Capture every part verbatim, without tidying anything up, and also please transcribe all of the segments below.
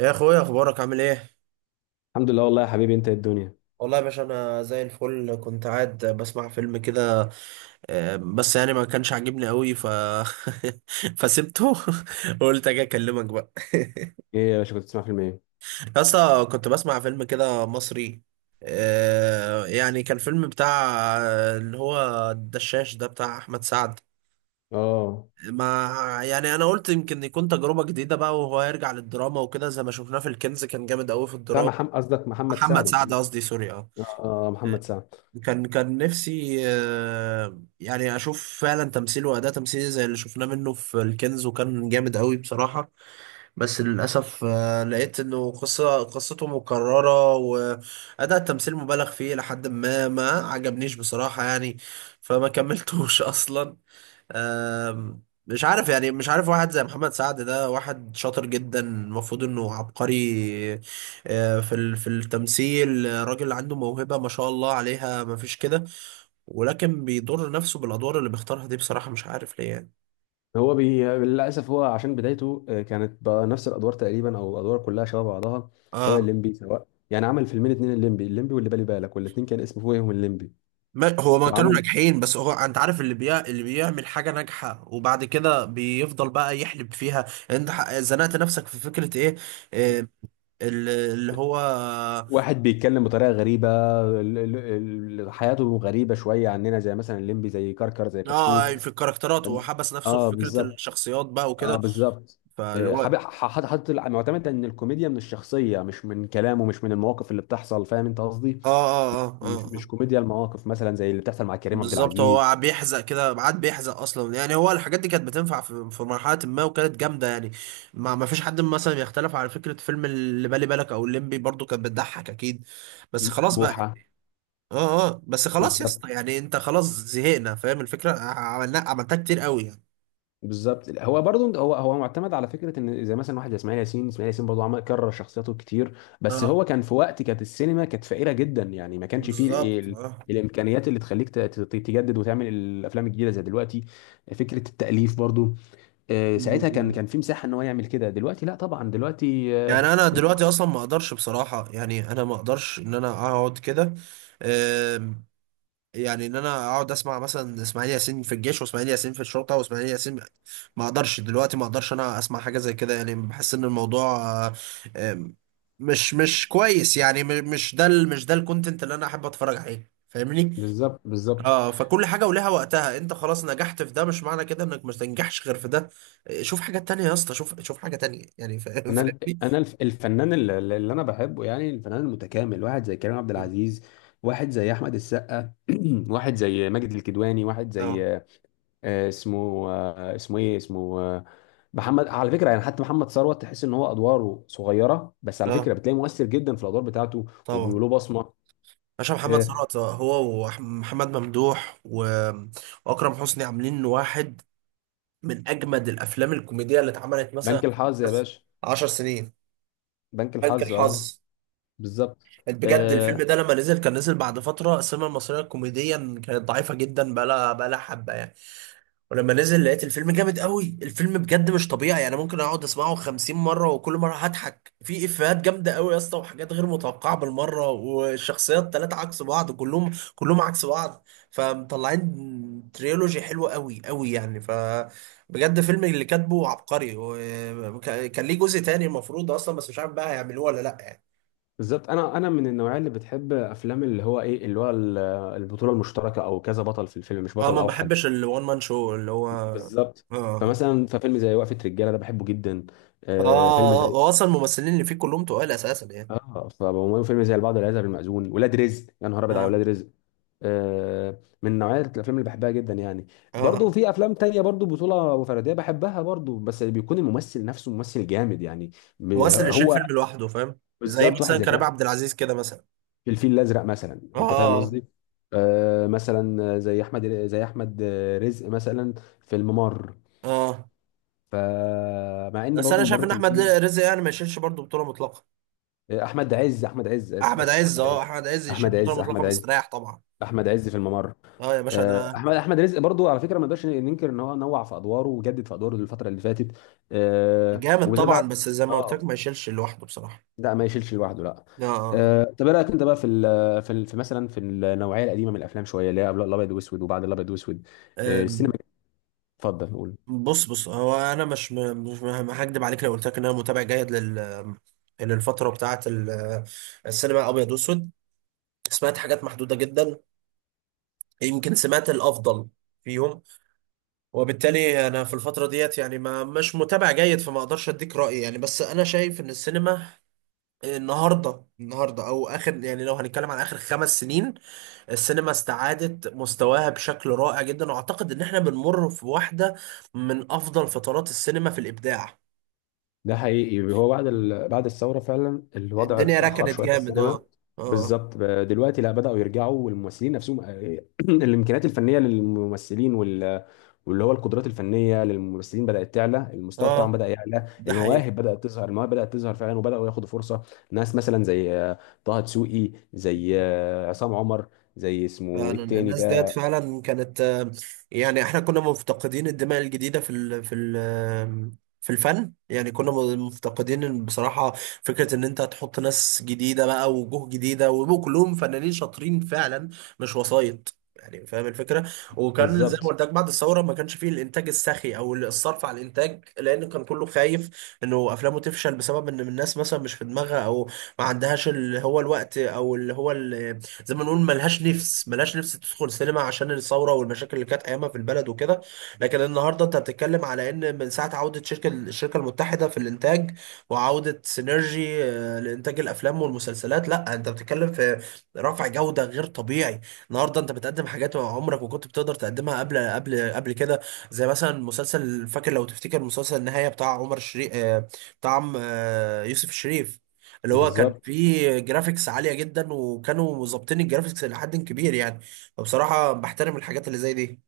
يا اخويا، اخبارك عامل ايه؟ الحمد لله، والله يا حبيبي. انت ايه الدنيا؟ والله يا باشا، انا زي الفل، كنت قاعد بسمع فيلم كده. آه، بس يعني ما كانش عاجبني قوي ف فسبته. قلت اجي اكلمك بقى. ايه يا باشا، كنت بتسمع فيلم ايه؟ اصلا كنت بسمع فيلم كده مصري. آه، يعني كان فيلم بتاع آه، اللي هو الدشاش ده بتاع احمد سعد. اه، ما يعني انا قلت يمكن يكون تجربة جديدة بقى، وهو يرجع للدراما وكده، زي ما شفناه في الكنز كان جامد قوي في بتاع الدراما. محمد، قصدك محمد سعد، محمد سعد محمد. قصدي، سوري. اه، اه. آه، محمد سعد. كان كان نفسي آه، يعني اشوف فعلا تمثيل واداء تمثيلي زي اللي شفناه منه في الكنز، وكان جامد قوي بصراحه. بس للاسف آه، لقيت انه قصه قصته مكرره، واداء التمثيل مبالغ فيه لحد ما ما عجبنيش بصراحه يعني. فما كملتوش اصلا. آم، مش عارف يعني، مش عارف، واحد زي محمد سعد ده واحد شاطر جدا، المفروض انه عبقري آه، في ال- في التمثيل. آه، راجل عنده موهبة ما شاء الله عليها، ما فيش كده. ولكن بيضر نفسه بالادوار اللي بيختارها دي، بصراحه مش عارف ليه يعني. هو بي... للاسف، هو عشان بدايته آه، كانت بنفس الادوار تقريبا، او الادوار كلها شبه بعضها. سواء اه، الليمبي، سواء يعني عمل فيلمين اتنين، الليمبي الليمبي واللي بالي بالك، والاتنين كان اسمه فوقهم الليمبي. ما هو ما كانوا وعمل ناجحين، بس هو انت عارف اللي بيع اللي بيعمل حاجه ناجحه وبعد كده بيفضل بقى يحلب فيها. يعني انت ح- زنقت نفسك في فكره ايه؟ إيه ال- اللي هو. واحد بيتكلم بطريقه غريبه. ال- ال- ال- حياته غريبه شويه عننا، زي مثلا الليمبي، زي كركر، زي اه، كتكوت. يعني في الكاركترات، وحبس نفسه في اه، فكره بالظبط. الشخصيات بقى اه وكده. بالظبط. فاللي آه، هو حابب اه. ح- ح- حاطط الع- معتمد ان الكوميديا من الشخصيه، مش من كلامه، مش من المواقف اللي بتحصل. فاهم انت قصدي؟ اه اه مش اه، مش آه. كوميديا المواقف، مثلا زي اللي بتحصل مع كريم عبد بالظبط، العزيز. هو بيحزق كده، عاد بيحزق اصلا. يعني هو الحاجات دي كانت بتنفع في في مرحله ما، وكانت جامده يعني. ما ما فيش حد مثلا يختلف على فكره فيلم اللي بالي بالك او الليمبي، برضو كانت بتضحك اكيد. بس خلاص بقى يعني. بوحه. اه اه، بس خلاص يا بالظبط، اسطى، يعني انت خلاص زهقنا، فاهم الفكره، عملنا عملتها كتير قوي يعني. بالظبط. هو برضو هو هو معتمد على فكره ان زي مثلا واحد زي اسماعيل ياسين. اسماعيل ياسين برضو عمل كرر شخصياته كتير، بس اه هو كان في وقت كانت السينما كانت فقيره جدا يعني، ما كانش فيه بالظبط، ال... ال- اه. الامكانيات اللي تخليك ت- ت- تجدد وتعمل الافلام الجديده زي دلوقتي. فكره التاليف برضو، آه، م- ساعتها كان م. كان في مساحه ان هو يعمل كده. دلوقتي لا طبعا، دلوقتي آه، يعني انا دلوقتي اصلا ما اقدرش بصراحه، يعني انا ما اقدرش ان انا اقعد كده. يعني ان انا اقعد اسمع مثلا اسماعيل ياسين في الجيش، واسماعيل ياسين في الشرطه، واسماعيل ياسين. ما اقدرش دلوقتي، ما اقدرش انا اسمع حاجه زي كده يعني. بحس ان الموضوع آه، آم، مش مش كويس يعني. م- مش ده ال- مش ده الكونتنت اللي انا احب اتفرج عليه، فاهمني. بالظبط، بالظبط. اه، فكل حاجه ولها وقتها. انت خلاص نجحت في ده، مش معنى كده انك مش تنجحش غير في ده. آه، شوف حاجات تانية يا اسطى، شوف شوف حاجه تانية يعني. فا- انا الف- فاهمني. انا الف- الفنان اللي اللي انا بحبه، يعني الفنان المتكامل، واحد زي كريم عبد العزيز. واحد زي احمد السقا، واحد زي ماجد الكدواني، واحد اه زي آه، اسمه آه، اسمه ايه، اسمه آه، محمد على فكره، يعني حتى محمد ثروت تحس ان هو ادواره صغيره، بس على اه، فكره بتلاقيه مؤثر جدا في الادوار بتاعته. طبعا. وبيقولوا بصمه. باشا، محمد آه، ثروت هو ومحمد ممدوح و- واكرم حسني عاملين واحد من اجمد الافلام الكوميديه اللي اتعملت مثلا. بنك الحظ يا بس باشا. 10 سنين. بنك بنك الحظ، اه، الحظ. بالظبط. بجد آه، الفيلم ده لما نزل، كان نزل بعد فتره السينما المصريه كوميديا كانت ضعيفه جدا، بقى لها بقى لها حبه يعني. ولما نزل لقيت الفيلم جامد قوي. الفيلم بجد مش طبيعي، يعني ممكن اقعد اسمعه 50 مره، وكل مره هضحك في افيهات جامده قوي يا اسطى، وحاجات غير متوقعه بالمره، والشخصيات ثلاثه عكس بعض، كلهم كلهم عكس بعض. فمطلعين تريلوجي حلوه قوي قوي يعني ف. بجد فيلم، اللي كاتبه عبقري، وكان كان ليه جزء تاني المفروض اصلا، بس مش عارف بقى هيعملوه ولا لا يعني. بالظبط. انا انا من النوعيه اللي بتحب افلام اللي هو ايه، اللي هو ال- البطوله المشتركه او كذا بطل في الفيلم، مش اه، بطل ما اوحد. بحبش الوان مان شو اللي هو اه. بالظبط. اه، فمثلا ففيلم زي وقفه رجاله ده بحبه جدا. آه فيلم آه، زي، هو اصلا الممثلين اللي فيه كلهم تقال اساسا يعني. اه، فبقوم- فيلم زي البعض لا يذهب المأذون، ولاد رزق، يا نهار ابيض على اه ولاد رزق. آه من نوعيه الافلام اللي بحبها جدا يعني. اه، برضو في افلام تانية برضو بطوله فرديه بحبها برضو، بس بيكون الممثل نفسه ممثل جامد يعني. ب- ممثل يشيل هو فيلم لوحده فاهم. زي بالظبط. واحد مثلا زي كريم كده عبد العزيز كده مثلا. في الفيل الازرق مثلا، انت فاهم اه قصدي؟ آه مثلا زي احمد زي احمد رزق مثلا، في الممر. اه، فمع ان بس برضو انا شايف الممر ان كان احمد فيه رزق يعني ما يشيلش برضه بطوله مطلقه. آه، احمد عز احمد عز، اسف احمد اسف، عز، احمد عز اه احمد عز يشيل احمد بطوله عز مطلقه احمد عز مستريح طبعا. احمد عز في الممر. اه يا باشا آه، ده. احمد احمد رزق برضو على فكره، ما نقدرش ننكر ان هو نوع في ادواره وجدد في ادواره الفتره اللي فاتت، آه، جامد وبالذات طبعا، بقى- بس زي ما قلت لك، اه، ما يشيلش لوحده بصراحه. لا ما يشيلش لوحده، لا. اه، آه. أه طب ايه رايك انت بقى في ال في ال في مثلا في النوعيه القديمه من الافلام شويه، اللي هي قبل الابيض واسود وبعد الابيض واسود. آه. أه آم، السينما. اتفضل قول. بص بص، هو انا مش م- مش م- هكدب عليك لو قلت لك ان انا متابع جيد لل للفتره بتاعه ال- السينما الابيض واسود. سمعت حاجات محدوده جدا، يمكن سمعت الافضل فيهم. وبالتالي انا في الفتره ديت يعني ما، مش متابع جيد، فما اقدرش اديك رايي يعني. بس انا شايف ان السينما النهارده النهارده او اخر، يعني لو هنتكلم عن اخر خمس سنين، السينما استعادت مستواها بشكل رائع جدا. واعتقد ان احنا بنمر في واحده من افضل فترات السينما في الابداع. ده حقيقي، هو بعد ال... بعد الثورة فعلا الوضع الدنيا اتأخر ركنت شوية في جامد السينما. اه. اه بالظبط، ب- دلوقتي لا، بدأوا يرجعوا. والممثلين نفسهم، الإمكانيات الفنية للممثلين وال... واللي هو القدرات الفنية للممثلين بدأت تعلى، المستوى بتاعهم اه، بدأ يعلى، ده حقيقي. المواهب بدأت تظهر المواهب بدأت تظهر فعلا، وبدأوا ياخدوا فرصة. ناس مثلا زي آه، طه دسوقي، زي آه، عصام عمر، زي اسمه إيه فعلا التاني الناس ديت ده. فعلا كانت آه، يعني احنا كنا مفتقدين الدماء الجديدة في ال في ال آه، في الفن يعني. كنا مفتقدين، إن بصراحة فكرة ان انت تحط ناس جديدة بقى ووجوه جديدة، ويبقوا كلهم فنانين شاطرين فعلا، مش وسايط يعني، فاهم الفكرة. وكان زي ما بالظبط، قلت لك، بعد الثورة ما كانش فيه الانتاج السخي او الصرف على الانتاج، لان كان كله خايف انه افلامه تفشل بسبب ان الناس مثلا مش في دماغها، او ما عندهاش اللي هو الوقت، او اللي هو ال- زي ما نقول ملهاش نفس، ملهاش نفس تدخل سينما عشان الثوره والمشاكل اللي كانت ايامها في البلد وكده. لكن النهارده انت بتتكلم على ان من ساعه عوده شركه، الشركه المتحده في الانتاج وعوده سينرجي آه، لانتاج الافلام والمسلسلات، لا انت بتتكلم في رفع جوده غير طبيعي. النهارده انت بتقدم حاجات عمرك ما كنت بتقدر تقدمها قبل قبل قبل كده. زي مثلا مسلسل، فاكر لو تفتكر مسلسل النهايه بتاع عمر شريف بتاع عم- آه، يوسف الشريف، اللي هو كان بالظبط. فيه جرافيكس عالية جدا، وكانوا مظبطين الجرافيكس لحد كبير يعني. فبصراحة بحترم الحاجات اللي زي دي.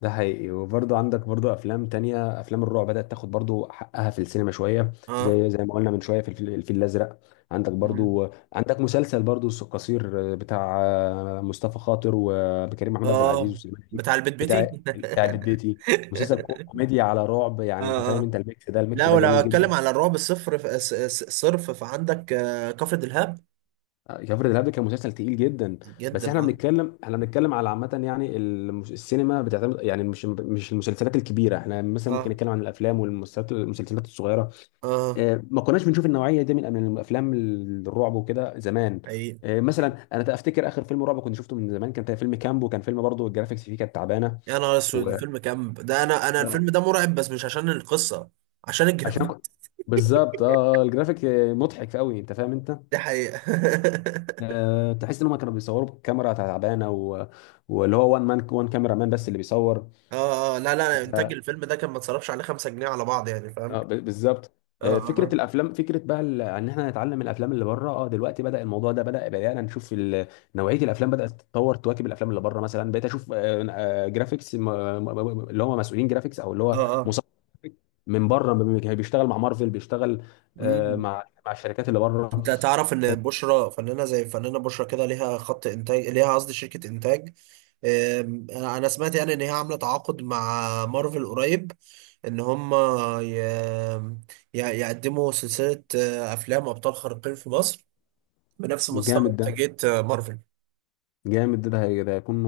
ده حقيقي. وبرضه عندك برضه افلام تانية، افلام الرعب بدأت تاخد برضه حقها في السينما شوية، اه، زي زي ما قلنا من شوية في الفيل الفيل الازرق. عندك مم. برضه عندك مسلسل برضه س- قصير بتاع مصطفى خاطر وكريم محمود عبد العزيز اه، وسليمان عيد. بتاع البيت بتاع بيتي. بتاع البيت بيتي، مسلسل كو- كوميديا على رعب، يعني انت اه فاهم اه، انت؟ الميكس ده الميكس لا ده ولو جميل جدا. اتكلم على الرعب الصفر ف- س- س- صرف، فعندك آه، كفر دلهاب، جعفر الإرهاب ده كان مسلسل تقيل جدا. بس جدا احنا اه. بنتكلم احنا بنتكلم على عامة يعني، المس- السينما بتعتمد يعني، مش مش المسلسلات الكبيرة. احنا مثلا ممكن اه نتكلم عن الأفلام والمسلسلات، المسلسلات الصغيرة. اه، اه، ما كناش بنشوف النوعية دي من من الأفلام، الرعب وكده زمان. حقيقي. اه، مثلا انا افتكر اخر فيلم رعب كنت شفته من زمان كان فيلم كامبو، كان فيلم برضه الجرافيكس فيه كانت تعبانة يا نهار اسود، و الفيلم كامب ده، انا انا الفيلم اه، ده مرعب بس مش عشان القصة، عشان الجرافيك. عشان بالظبط، اه الجرافيك، اه، مضحك قوي انت فاهم انت؟ دي حقيقة. آه، تحس ان هم كانوا بيصوروا بكاميرا تعبانه و... واللي هو وان مان وان كاميرا مان بس اللي بيصور. اه اه، لا لا، انتاج الفيلم ده كان ما اتصرفش عليه خمسة جنيه على بعض يعني، فاهم. آه، ب- بالظبط. اه آه، فكره اه الافلام، فكره بقى ال- ان احنا نتعلم من الافلام اللي بره. اه، دلوقتي بدا الموضوع ده، بدا بدانا نشوف ال- نوعيه الافلام بدات تتطور تواكب الافلام اللي بره. مثلا بقيت اشوف آه، آه، جرافيكس، م- م- م- اللي هم مسؤولين جرافيكس او اللي اه هو اه، مصمم جرافيك، من بره بي- بيشتغل مع مارفل، بيشتغل آه، امم. مع مع الشركات اللي بره. انت تعرف ان آه، بشرى، فنانه زي فنانه بشرى كده، ليها خط انتاج ليها، قصدي شركه انتاج. آم، انا سمعت يعني ان هي عامله تعاقد مع مارفل قريب، ان هم ي... ي- يقدموا سلسله آه، افلام ابطال خارقين في مصر، بنفس مستوى جامد ده، انتاجيه آه، مارفل. جامد ده. ده هي- ده هيكون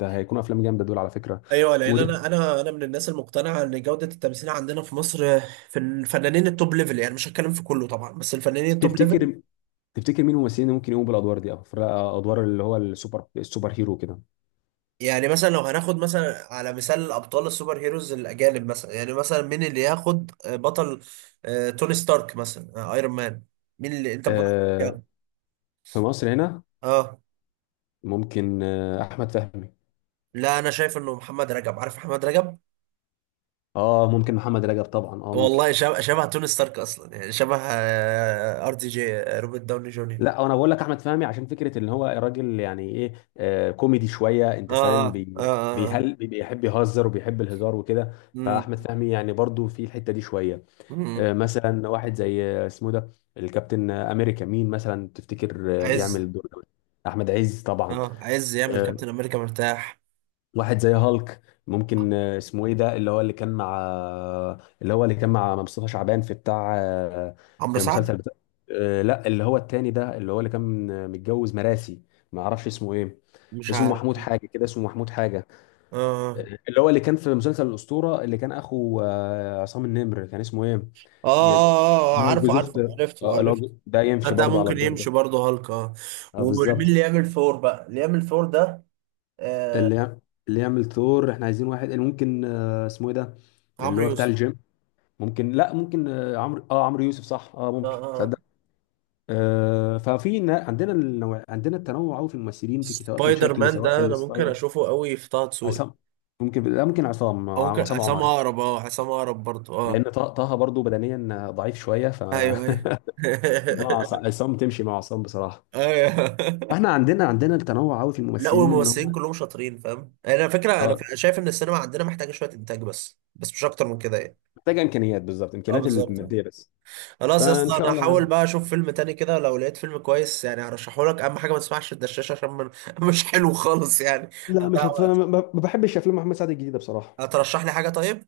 ده هيكون افلام جامده دول على فكره. ايوه، لان مم. انا انا انا من الناس المقتنعه ان جوده التمثيل عندنا في مصر في الفنانين التوب ليفل، يعني مش هتكلم في كله طبعا، بس الفنانين التوب ليفل. وتفتكر تفتكر مين الممثلين اللي ممكن يقوموا بالادوار دي، او في ادوار اللي هو السوبر السوبر هيرو كده؟ يعني مثلا لو هناخد مثلا على مثال ابطال السوبر هيروز الاجانب، مثلا يعني مثلا مين اللي ياخد بطل آه، توني ستارك مثلا، آه، ايرون مان. مين اللي انت ب- آه في مصر هنا اه. ممكن آه احمد فهمي. لا، انا شايف انه محمد رجب، عارف محمد رجب؟ اه، ممكن محمد رجب طبعا، اه ممكن. والله شبه، شبه توني ستارك اصلا يعني، شبه ار دي جي روبرت داوني جونيور. لا انا بقول لك احمد فهمي، عشان فكره ان هو راجل يعني ايه، آه كوميدي شويه، انت اه فاهم اه اه بي اه، آه. بيهل بيحب يهزر وبيحب الهزار وكده. فاحمد مم. فهمي يعني برضو في الحته دي شويه. آه، مم. مثلا واحد زي آه، اسمه ده الكابتن آه، امريكا، مين مثلا تفتكر آه، يعمل عز. الدور ده؟ احمد عز طبعا. اه، عز يعمل آه، كابتن امريكا مرتاح. واحد زي هالك، ممكن آه، اسمه ايه ده؟ اللي هو اللي كان مع آه، اللي هو اللي كان مع مصطفى شعبان في بتاع آه، عمرو في سعد. مسلسل بتاع آه، لا، اللي هو التاني ده، اللي هو اللي كان آه، متجوز مراسي. ما اعرفش اسمه ايه. مش اسمه عارف محمود اه. حاجه كده، اسمه محمود حاجه، اه اه اللي هو اللي كان في مسلسل الأسطورة، اللي كان أخو آه، عصام النمر، كان اسمه إيه؟ اه جل- آه، اللي هو عارفه جوز أخت، عارفه، عرفته آه، اللي هو عرفته. ج- ده يمشي ده برضه على ممكن الدور ده. يمشي برضه هالك اه. اه، ومين بالظبط. اللي يعمل ثور بقى، اللي يعمل ثور ده؟ آه. اللي يع- اللي يعمل ثور، احنا عايزين واحد اللي ممكن آه، اسمه إيه ده؟ اللي عمرو هو بتاع يوسف. الجيم. ممكن، لا ممكن آه، عمرو اه عمرو يوسف صح، اه اه ممكن، اه، آه. تصدق. آه ففي ن- عندنا النوع... عندنا التنوع قوي في الممثلين، في سواء في سبايدر الشكل مان سواء في ده انا ممكن الستايل. اشوفه قوي في طه دسوقي، عصام، ممكن، لا ممكن عصام، او آه، ممكن عصام عصام عمر. اقرب اه، عصام اقرب برضه لان اه. طه طه برضه بدنيا آه، ضعيف شويه ف ايوه ايوه. انما عص- عصام، تمشي مع عصام بصراحه. ايوه. واحنا عندنا عندنا التنوع قوي في لا، الممثلين ان والممثلين هم كلهم شاطرين فاهم يعني. انا فكره، انا اه اه ف- شايف ان السينما عندنا محتاجه شويه انتاج بس، بس مش اكتر من كده يعني. محتاجه امكانيات، بالظبط اه امكانيات بالظبط اه. الماديه بس. خلاص يا فان اسطى، شاء انا الله يعني. هحاول بقى اشوف فيلم تاني كده، لو لقيت فيلم كويس يعني هرشحه لك. اهم حاجه ما تسمعش الدشاش عشان من... مش حلو خالص يعني. لا، مش هتضيع هت... ما وقت. ما بحبش افلام محمد سعد الجديده بصراحه. هترشح لي حاجه طيب.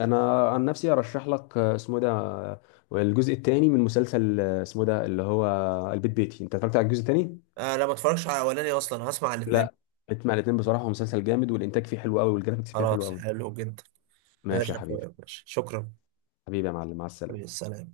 انا عن نفسي ارشح لك آه، اسمه ده، آه، الجزء الثاني من مسلسل آه، اسمه ده اللي هو البيت بيتي. انت اتفرجت على الجزء الثاني؟ آه، لا ما اتفرجش على الاولاني اصلا، هسمع الاثنين. لا، اسمع الاثنين بصراحه، هو مسلسل جامد، والانتاج فيه حلو قوي، والجرافيكس فيه حلو خلاص، قوي. حلو جدا. ماشي ماشي يا يا حبيبي. اخويا، ماشي، شكرا. حبيبي يا معلم، مع حبيبي، السلامه. سلام.